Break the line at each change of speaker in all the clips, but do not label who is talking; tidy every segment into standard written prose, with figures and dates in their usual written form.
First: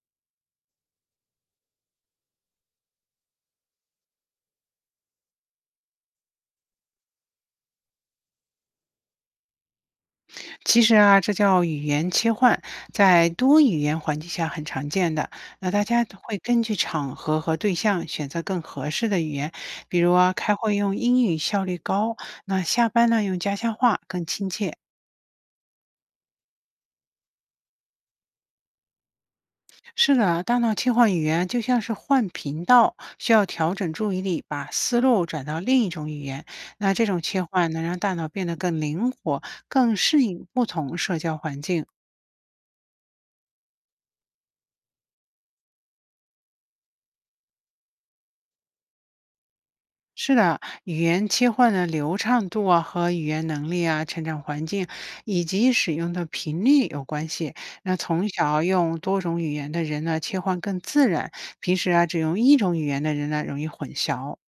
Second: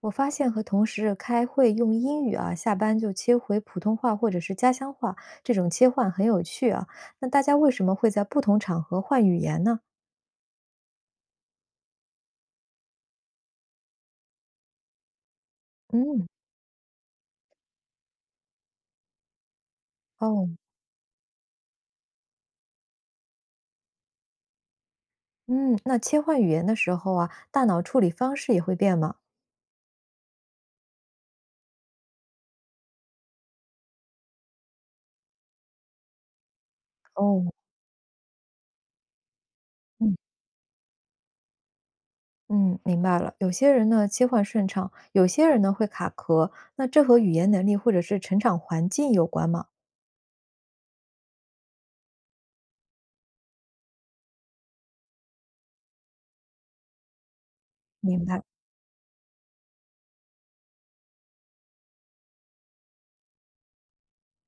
我发现和同事开会用英语啊，下班就切回普通话或者是家乡话，这种切换很有趣啊。那大家为什么会在不同场合换语言呢？
其实啊，这叫语言切换，在多语言环境下很常见的。那大家
嗯。
会根据场合和对象选择更合适的语言，比如啊，
哦。
开会用英语效率高，那下班呢用家乡话更亲切。
嗯，那切换语言的时候啊，大脑处理方式也会变吗？
是的啊，大脑切换语言就像是换频道，需要调整注意力，把思路转到另一种语言。那这种切
哦。
换能让大脑变得更灵活，更
嗯
适应不同社交环境。
嗯，明白了。有些人呢切换顺畅，有些人呢会卡壳，那这和语言能力或者是成长环境有关吗？
是的，语言切换的流畅度啊和语言能力啊、成长环境以及使用的频率有关系。那
明
从
白。
小用多种语言的人呢，切换更自然；平时啊只用一种语言的人呢，容易混淆。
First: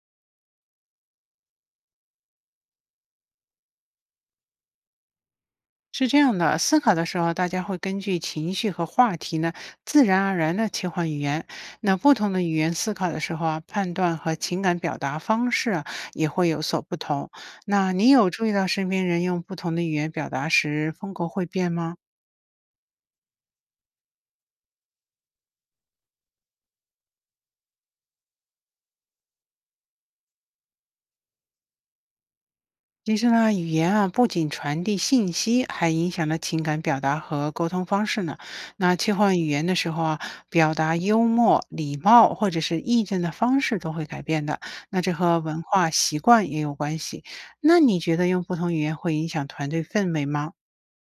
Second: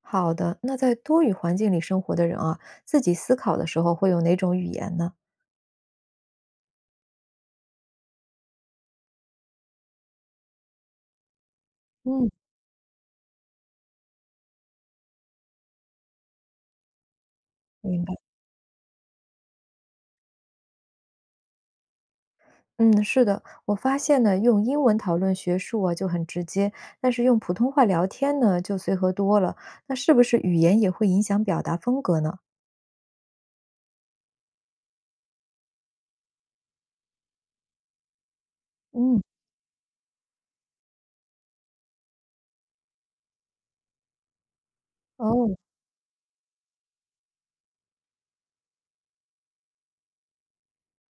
好的，那在多语环境里生活的人啊，自己思考的时候会用哪种语言呢？
是这样的，思考的时候，大家会根据情绪和话题呢，自然而然的切换语言。那不同
嗯。
的语言思考的时候啊，判断和情感表达方式啊，也会有所不同。那
明
你
白。
有注意到身边人用不同的语言表达时，风格会变吗？
嗯，是的，我发现呢，用英文讨论学术啊就很直接，但是用普通话聊天呢就随和多了。那是不是语言也会影响表达风格呢？
其实呢，语言啊，不仅传递信息，还影响了情感表达和沟通方式呢。那切
嗯。
换语言的时候啊，表达幽默、礼貌或者是意见的方式都会改变的。那这和
哦。
文化习惯也有关系。那你觉得用不同语言会影响团队氛围吗？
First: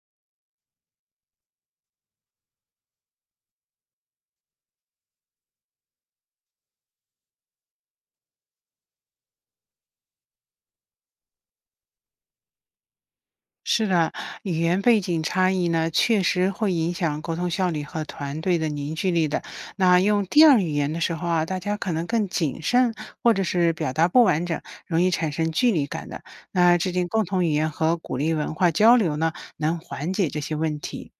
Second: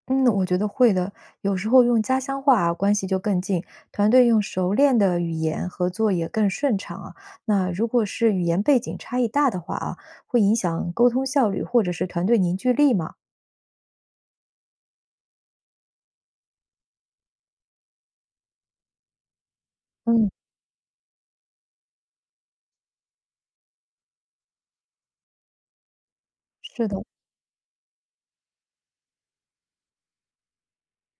嗯，我觉得会的。有时候用家乡话啊，关系就更近，团队用熟练的语言合作也更顺畅啊。那如果是语言背景差异大的话啊，会影响沟通效率或者是团队凝聚力嘛？
是的，语言背景差异呢，确实会影响沟通效率和团队的凝聚力的。那用
嗯。
第二语言的时候啊，大家可能更谨慎，或者是表达不完整，容易产生距离感的。那
是
制
的。
定共同语言和鼓励文化交流呢，能缓解这些问题。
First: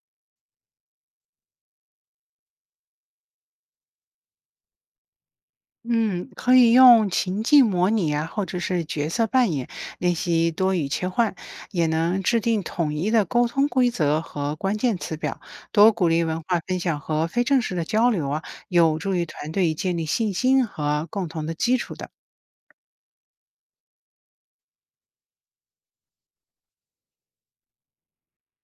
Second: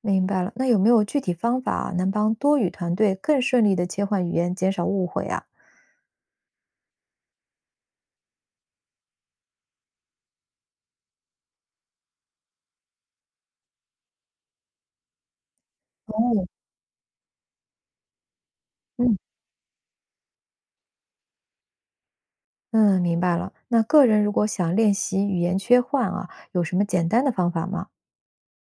明白了，那有没有具体方法啊能帮多语团队更顺利的切换语言，减少误会啊？
嗯，可以用情境模拟啊，或者是角色扮演练习多语切换，也能制定统一的沟通规则和关键词表。多鼓励文
哦。
化分享和非正式的交流啊，有助
嗯
于团队建立信心和共同的基础的。
嗯，明白了。那个人如果想练习语言切换啊，有什么简单的方法吗？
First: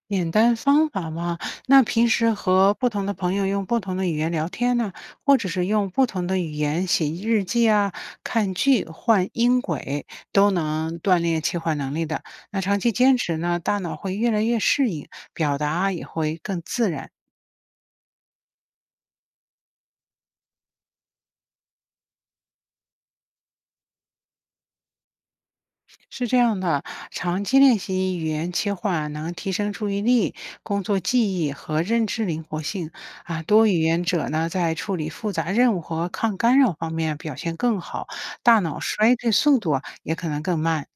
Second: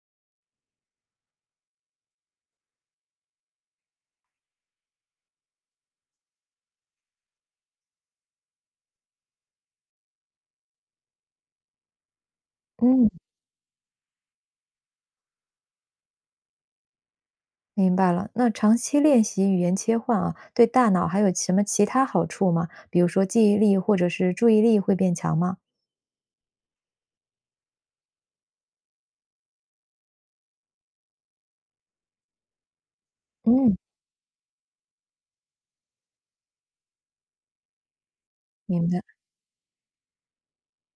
简单方法嘛，那平时和不同的朋友用不同的语言聊天呢、或者是用不同的语言写日记啊、看剧换音轨，都能锻炼切换能力的。那长期
嗯，
坚持呢，大脑会越来越适应，表达也会更自然。
明白了。那长期练习语言切换啊，对大脑还有什么其他好处吗？比如说记忆力或者是注意力会变强吗？
是这样的，长期练习语言切换能提升注意力、工作记忆和认知灵活性啊。多
嗯。
语言者呢，在处理复杂任务和抗干扰方面表现更好，大脑
明白。
衰退速度啊也可能更慢。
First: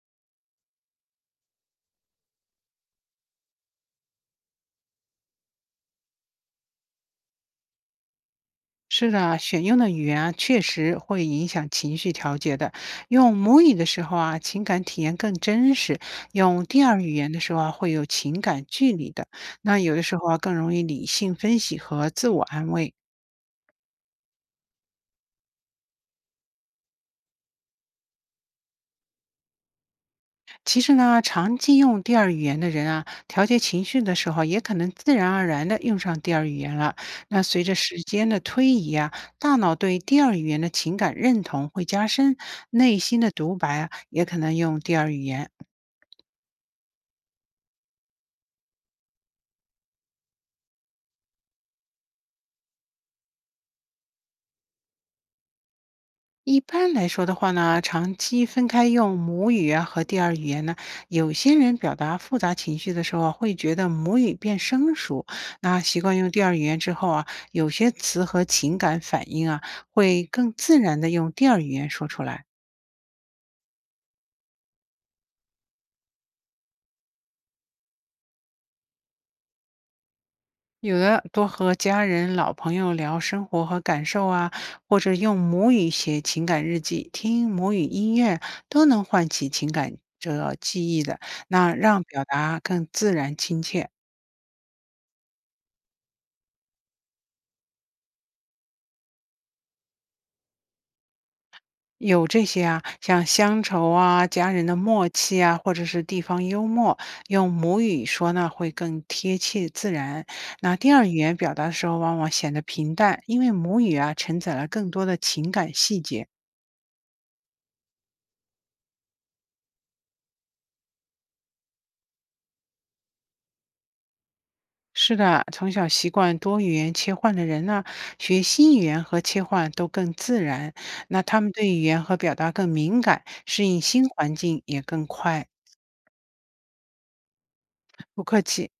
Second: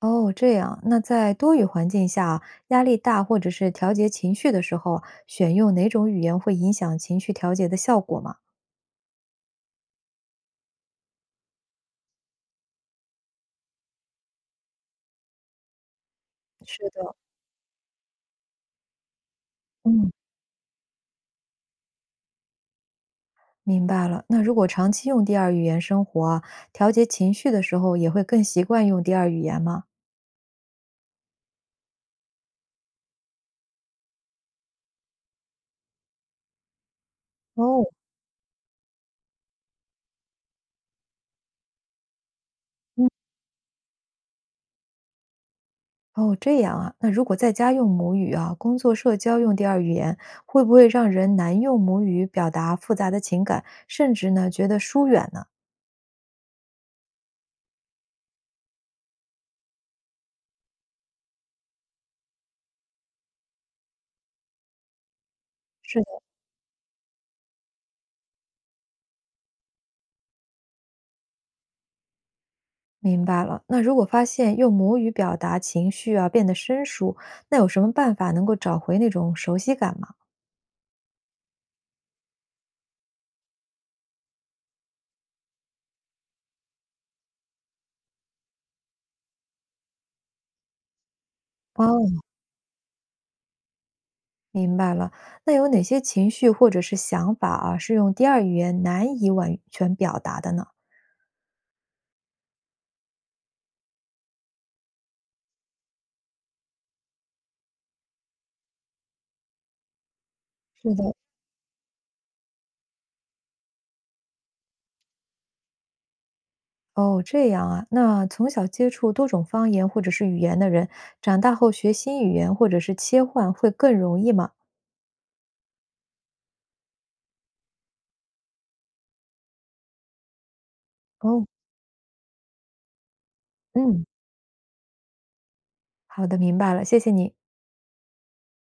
哦，这样，那在多语环境下啊压力大或者是调节情绪的时候啊选用哪种语言会影响情绪调节的效果吗？
是的，选用的语言啊，确实会影响情绪调节的。用母语的时候啊，情感体验更真实；用第
是
二语
的。
言的时候啊，会有情感距离的。那有的
嗯，
时候啊，更容易理性分析和自我安慰。
明白了。那如果长期用第二语言生活啊调节情绪的时候也会更习惯用第二语言吗？
其实呢，长期用第二语言的人啊，调节情绪的时候，也可能自然而然的用上第二语言了。那随着
哦。
时间的推移啊，大脑对第二语言的情感认同会加深，内
嗯。
心的独白啊，也可能用第二语言。
哦，这样啊。那如果在家用母语啊，工作社交用第二语言，会不会让人难用母语表达复杂的情感，甚至呢觉得疏远呢？
一般来说的话呢，长期分开用母语啊和第二语言呢，有些人表达复杂情绪的时候啊，会觉得母语变生疏。那习
是。
惯用第二语言之后啊，有些词和情感反应啊，会更自然的用第二语言说出来。
明白了。那如果发现用母语表达情绪啊变得生疏，那有什么办法能够找回那种熟悉感吗？
有的多和家人、老朋友聊生活和感受啊，或者用母语写情感日记、听母语音乐，都能唤起情感这记忆的，那让
哦。
表达更自然亲切。
明白了。那有哪些情绪或者是想法啊，是用第二语言难以完全表达的呢？
有这些啊，像乡愁啊、家人的默契啊，或者是地方幽默，用母语说呢会更贴切自然。那第
是
二语
的。
言表达的时候，往往显得平淡，因为母语啊承载了更多的情感细节。
哦，这样啊。那从小接触多种方言或者是语言的人，长大后学新语言或者是切换会更容易吗？
是的，从小习惯多语言切换的人呢，学新语言和切换都更自然。那他
哦。
们对语言和表达更敏感，适应
嗯。
新环境也更快。
好的，明白了，谢谢你。
不客气。